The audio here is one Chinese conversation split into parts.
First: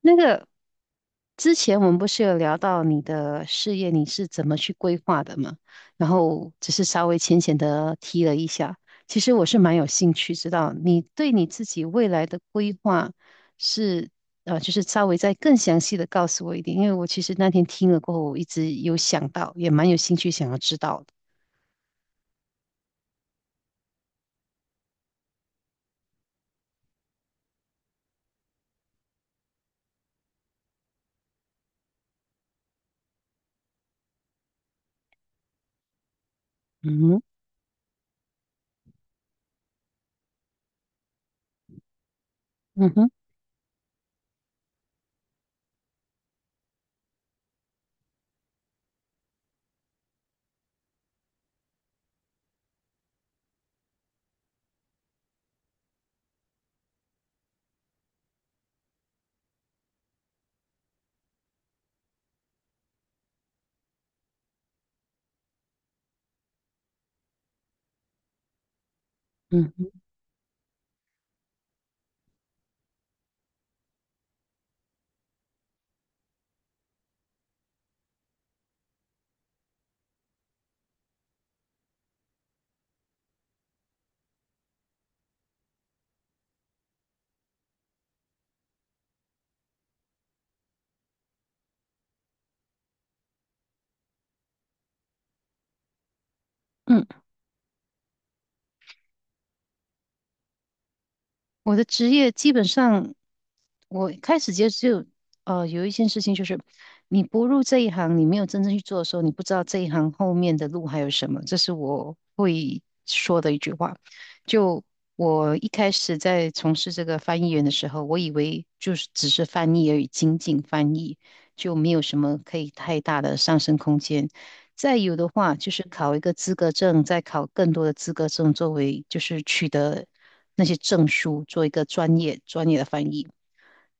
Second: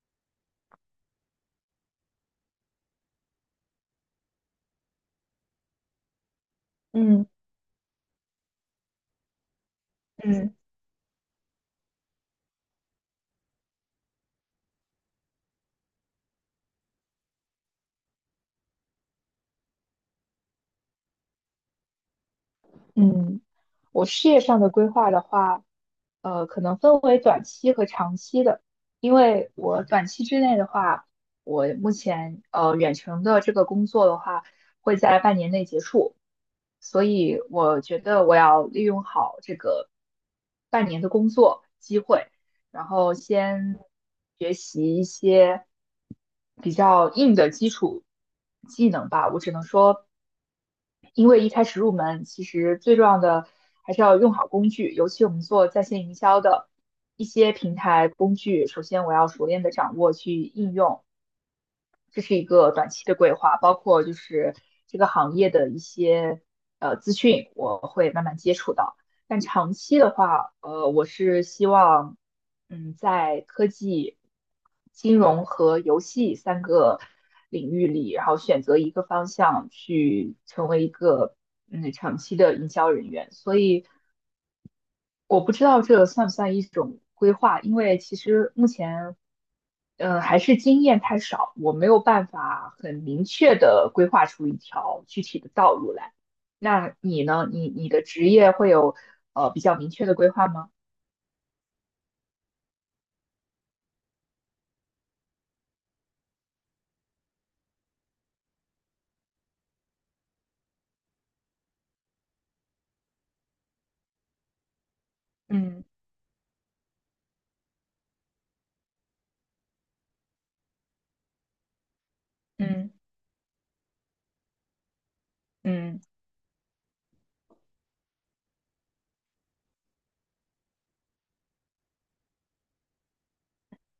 那个之前我们不是有聊到你的事业，你是怎么去规划的吗？然后只是稍微嗯浅浅的提了一下，其实我是蛮有兴趣知嗯道你对你自己未来的规划。是。就是稍微再更详细的告诉我一点，因为我其实那天听了过后，我一直有想到，也蛮有兴趣想要知道的。嗯。我事业上的规划的话，可能分为短期和长期的。因为我短期之内的话，我目前远程的这个工作的话，会在半年内结束，所嗯哼。以我觉得我要利用好这个半年的工作机会，然嗯哼。后先学习一些比较硬的基础技能吧。我只能说。因为一开始入门，其实最重要的还是要用好工具，尤其我们做在线营销的一些平台工具，首先我要熟练的掌握去应用，这是一个短期的规划，包括就是这个行业的一些资讯，我会慢慢接触到。但嗯长哼。期的话，我是希望，在科技、金融和游戏三个领域里，然后选择一个方向去成为一个长期的营销人员。所以我不知道这算不算一种规划，因为其实目前还是经验太少，我没有办法很明确的规划出一条具体的道路来。那嗯，你呢？你的职业会有比较明确的规划吗？我的职业基本上。我开始接触，有一件事情就是，你不入这一行，你没有真正去做的时候，你不知道这一行后面的路还有什么。这是我会说的一句话。就我一嗯开始在从事这个翻译员的时候，我以为就是只是翻译而已，仅仅翻译，就没有什么可以嗯太大的上升空间。再有的话，就是嗯考一个资格证，再考更多的资格证，作为就是取得那些证书，做一个专业的翻译。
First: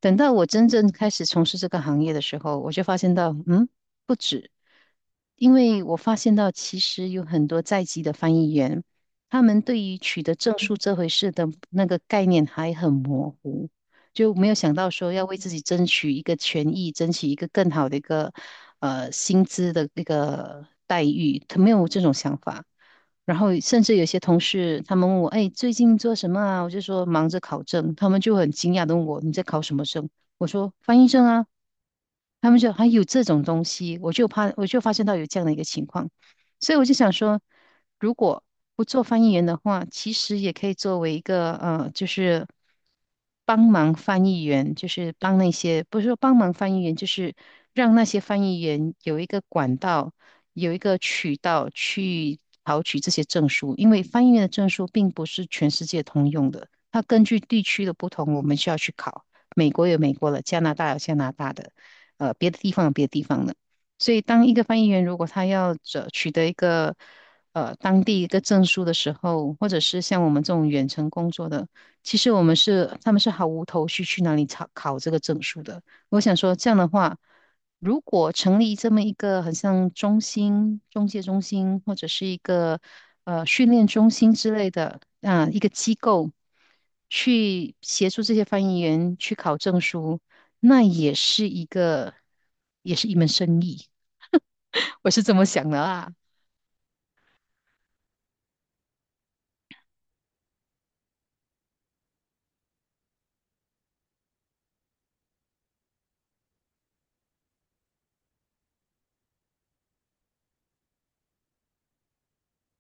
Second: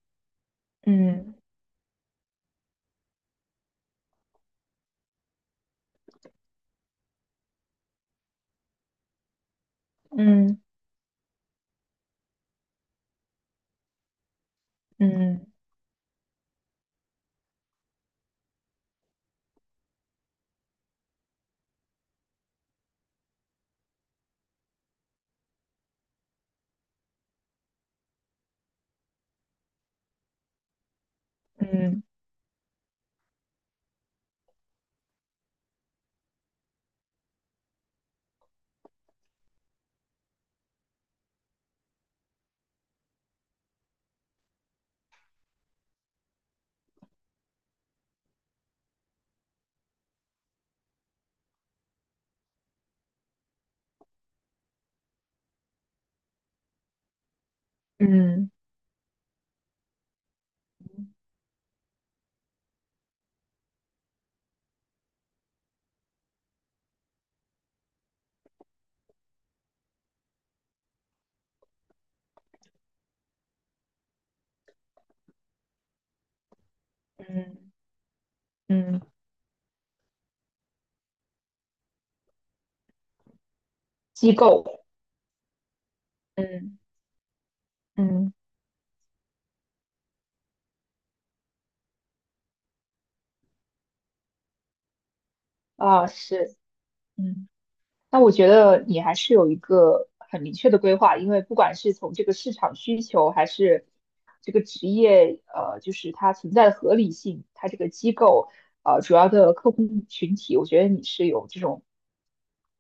等到我真正开始嗯从事这个行业的时候，我就发现到，不止，因为我发现到其实有很多在籍的翻译员，他们对于取得嗯证书这回事的那个概念还很模糊。就没有想到说要为嗯自己争取一个权益，争取一个更好的一个薪资的一个待遇，他没有这种想法。然后甚至有些同事他们问我，哎，最近做什么啊？我就说忙着考证，他们就很惊讶的问我，你在考什么证？我说翻译证啊。嗯他们就还有这种东西，我就怕，我就发现到有这样的一个情况。所以我就想说，如果不做翻译员的话，其实也可以作为一个就是帮忙翻译员，就是帮那些不是说帮忙翻译员，就是让那些翻译员有一个管道，有一个渠道去考取这些证书，因为翻译员的证书并不是全世界通用的，它根据地区的不嗯同，我嗯们需要去考。美国有美国的，加拿大有加拿大的，别的地方有别的地方的。所以，当一个翻译员如果他要这取得一个当地一个证书的时候，或者是像我们这种远程工作的，其实我们是他们是毫无头绪去哪里考考这个证书的。我想说，这样的话，嗯如果成立这嗯。么一个很像中心、中介中心，或者是一个训练中心机之构。类的啊、一个机构，嗯去协助嗯，这些翻译员去考证书，那也是一门生意。我是这么想的啊，啊。是。嗯那我觉得你还是有一个很明确的规划，因为不管是从这个市场需求，还是这个职业，就是它存在的合理性，它这个机构，主要的客户群体，我觉得你是有这种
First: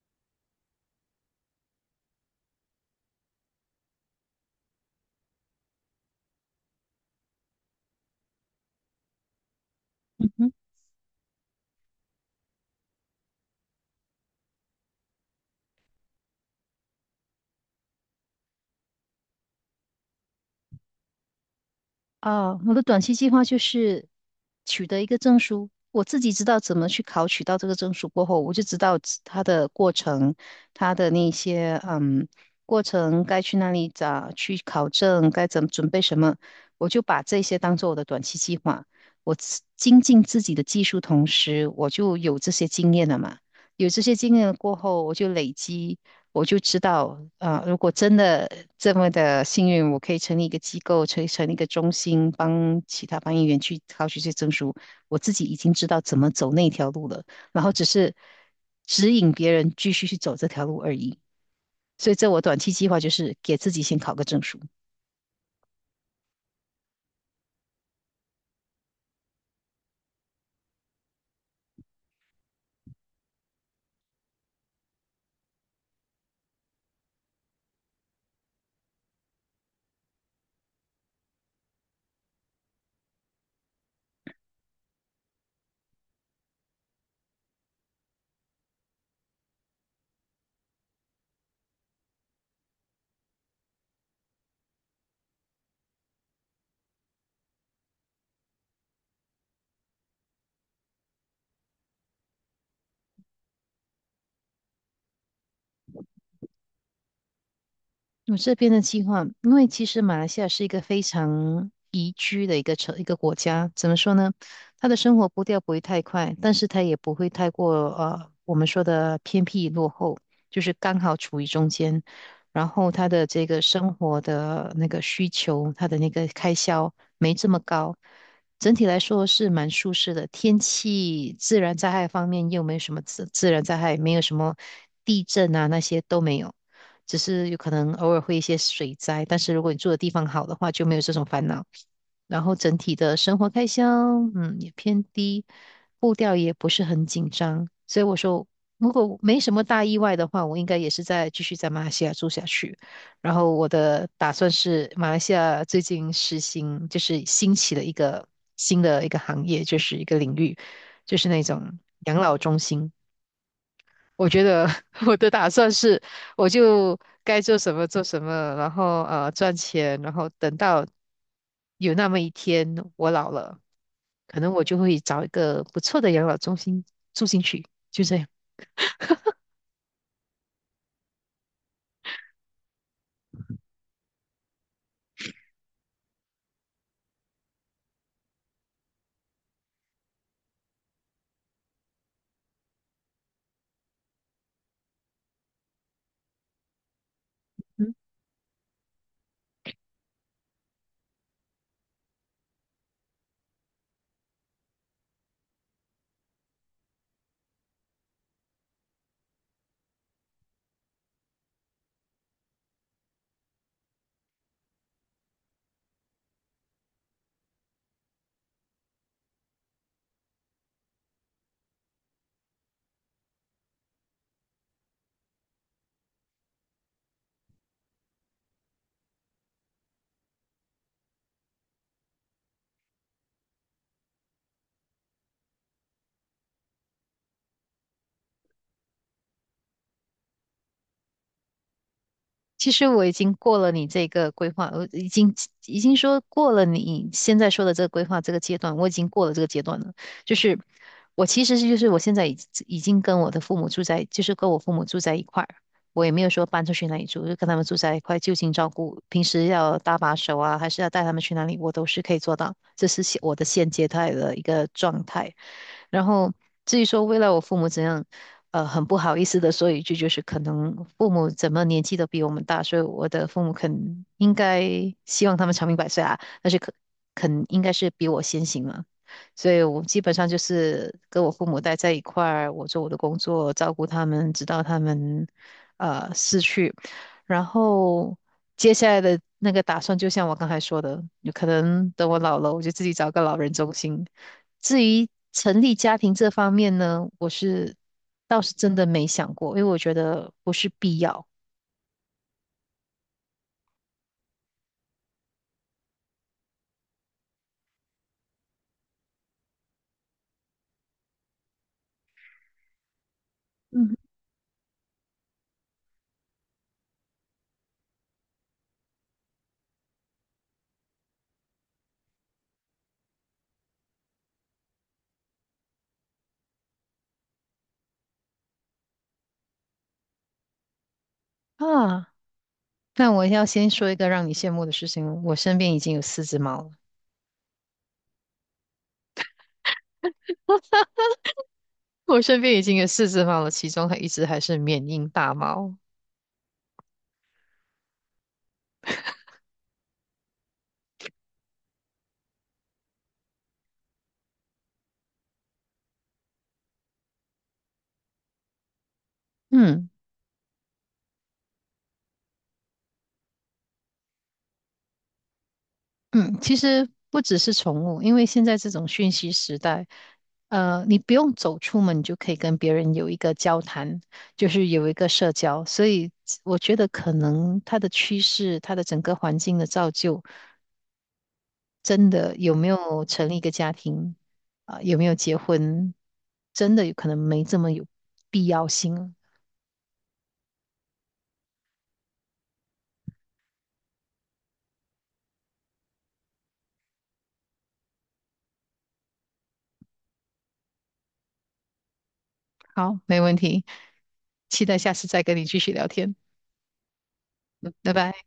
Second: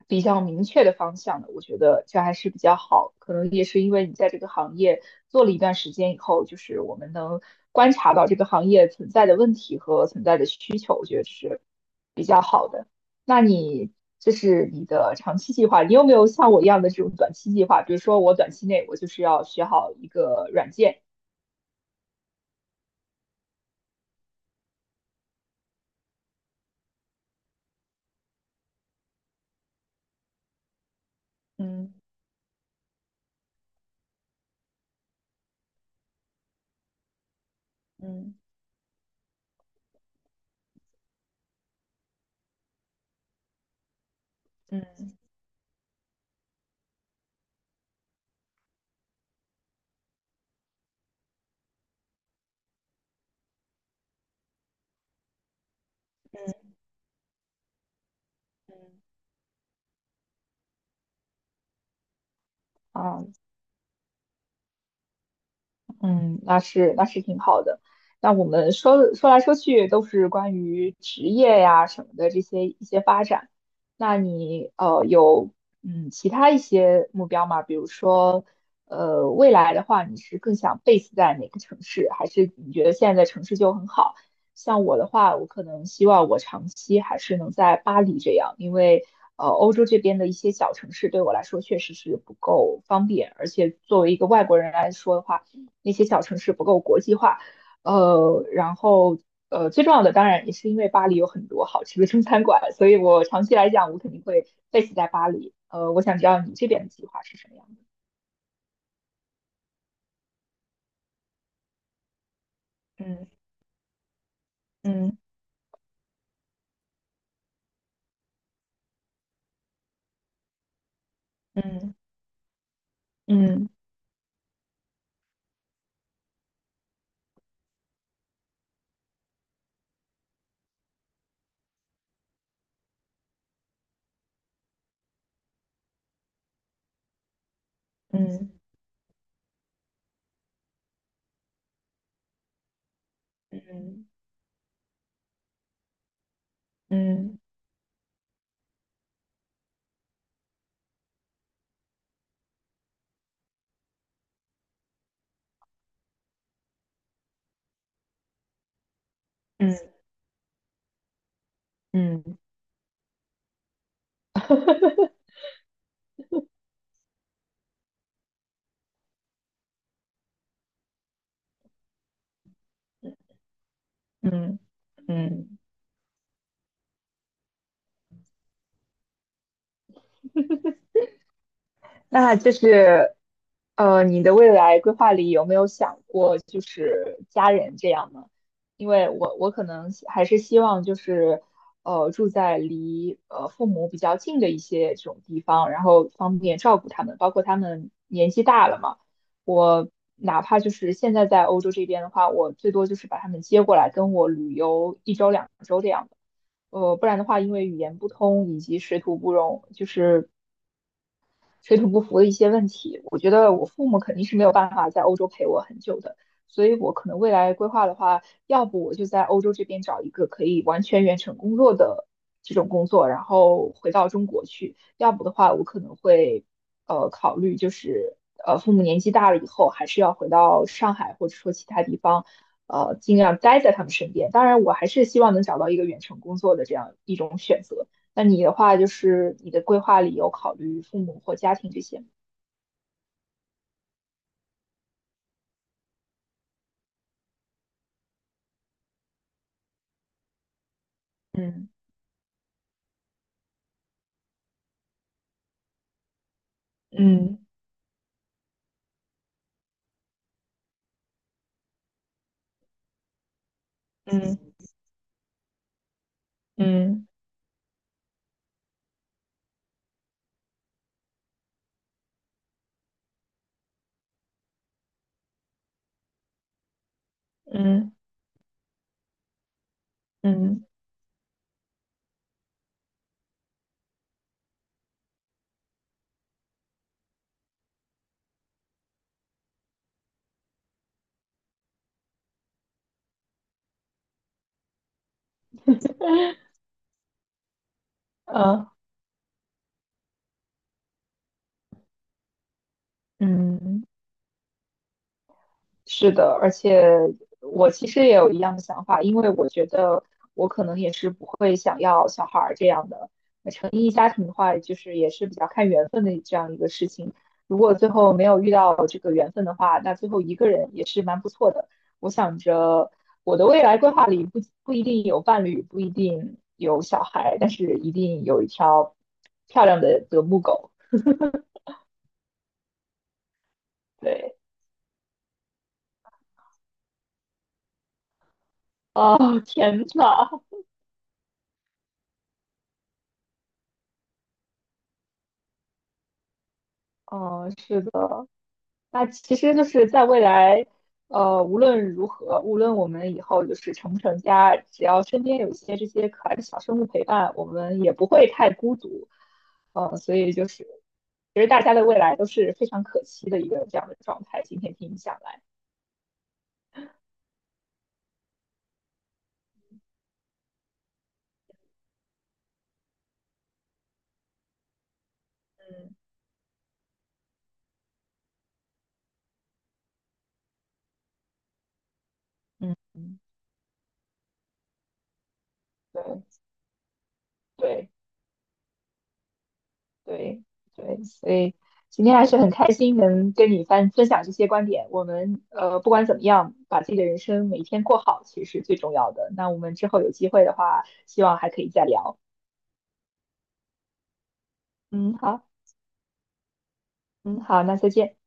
比较明确的方向的，我觉得这还是比较好。可能也是因为你在这个行业做了一段时间以后，就是我们能观察到这个行业存在的问题和存嗯在的哼。需求，我觉得是比较好的。那你这是你的长期计划，你有没有像我一样的这种短期计划？比如说我短期内我就是要学好一个软件。哦，我的短期计划就是取得一个证书。我自己知道怎么去考取到这个证书过后，我就知道自它的过程，它的那些嗯过程该去哪里找去考证，该怎么准备什么，我就把这些当做我的短嗯期计划。我自精进自己的技术，同时我就有这些经验了嘛。有这些经验了过后，嗯我就累积我就知道，如果真的这么的幸运，我可以成立一个机构，成立一个中心，帮其他翻译员去考取这些证书。我自己已经知道怎么走那条路了，然后只是嗯，指引别人继续去走这条路而已。所以，这我短期计划就啊，是给自己先考个证书。嗯，那是挺好的。那我们说说来说去都是关于职业呀什么的这些一些发展。那你有其他一些目标吗？比如说未来的话，你是更想 base 在哪个城市，还是你觉得现在的城市就很好？像我的话，我可能希望我长期还是能在巴黎这样，因为欧洲这边的一些小城市对我来说确实是不够方便，而且作为一个外国人来说的话。那些小城市不够国际化。呃，然后最重要的当然也是因为巴黎有很多好吃的中餐馆，所以我长期来讲，我肯定会 base 在巴黎。我想知道你这边的计划是什么样的？我这边的计划，因为其实马来西亚是一个非常宜居的一个嗯国家，怎么说呢？他的生嗯活步调不会太快，但是他也不会太过我们说的偏僻落后，就是刚好处于中嗯间。然后他的这个嗯生活的那个需求，他的那个开销没这么高，整体来说是蛮舒适的。天气、自然灾害方面又没有什么自然灾害，没有什么地震啊那些都没有。只是有可能偶尔会一嗯些水灾，但是如果你住的地方好的话，就没有这种烦恼。然后整体的生活开销，嗯也偏低，步调也不是很紧嗯张，所以我说，如果没什么大意外的话，我应该也是在继续在马来西亚住下去。然后我的打算是，马来西亚最近实行就是兴起了一个新的一个行业，嗯就是一个领域，就是那种养嗯嗯老中心。我觉得 我的打算是，我就该做什么做什么，然后赚钱，然后等到有那么一天我老了，可能嗯我就会找一嗯。个不错的养老中心住进去，就这样。那就是，你的未来规划里有没有想过就是家人这样呢？因为我可能还是希望就是，住在离父母比较近的一些这种地方，然后方便照顾他们，包括他们年纪大了嘛，我哪怕就是现在在欧洲这边的话，我最多就是把他们接过来跟我旅游一周两周这样的。不然的话，因为语言不通以及水土不容，就是水土不服的一些问题，我觉得我父母肯定是没有办法在欧洲陪我很久的，所以我可能未来规划的话，要不我就在欧洲这边找一个可以完全远程工作的这种工作，然后回到中国去；要不的话，我可能会考虑就是父母年纪大了以后，还是要回到上海或者说其他地方，尽量待在他们身边。当然，我还是希望能找到一个远程工作的这样一种选择。那你的话，就是你的规划里有考虑父母或家庭这些吗？其实我已经过了你这个规划，我已经说过了你现在说的这个规划这个阶段，我已经过了这个阶段了。就是我其实嗯是就是我现在已经跟我的父母住在，就是跟我父母住在一块儿，我也没有说搬出去哪里住，就嗯跟他们住在一块，就近照顾，平时要搭把手啊，还是要带他们去哪里，我都是可以做到。这是我的现阶段的嗯一个状态。然后至于说嗯未来我父母怎样，很不好意思的说一句，就是可能父母怎么年纪都比我们大，所以我的父母肯应该希望他们长命百岁啊，但是肯应该是嗯比我先行了，所以我基本上嗯就嗯嗯。是跟我父母待在一块儿，我做我的工作，照顾他们，直到他们逝去。然后接下来的那个打算，就像我刚才说的，有可能等我老了，我就自己找个老人中心。至于成立家庭这方面呢，倒是嗯真的没想过，因为我觉得不是必要。嗯嗯，是的，而且我其实也有一样的想法，因为我觉得我可能也是不会想要小孩儿这样的。那成立嗯。家庭的话，就是也是比较看缘分的这样一个事情。如果最后没有遇到这个缘分的话，那最后一个人也是蛮不错的。我想着我的未来规划里不一定有伴侣，不一定有小孩，但是一定有一条漂亮的德牧狗。啊。那我要先说一个让你对，羡慕的事情，我身边已经有四只猫了，啊天呐，我身边已经有四只猫了，其中还一只还是缅因大猫。哦，是的。那其实就是在未来，无论如何，无论我们以后就是成不成家，只要身边有一些这些可爱的小生物陪伴，我们也不会太孤独。嗯。所以就是，其实大家的未来都是非常可期的一个这样的状态。今天听你讲来。嗯，其实不只是宠物，因为现在这种讯息时代，你不用走出门，你就可以跟别人有一个交谈，就是有一个社交。所嗯。以我觉得可能它的趋势，它的整个环境的造就，真的有没有嗯，成立一个家庭，啊、有没有结婚，对真的有可能没这么有对。必要性了。对对，所以今天还是很开心能跟你分享这些观点。我们不管怎么样，把自己的人生每天过好，其实是最重要的。那我们之后有机会的话，希望还可以再聊。好，没问题，期待下次嗯，再跟你好。继续聊天，嗯，好，那再拜见。拜。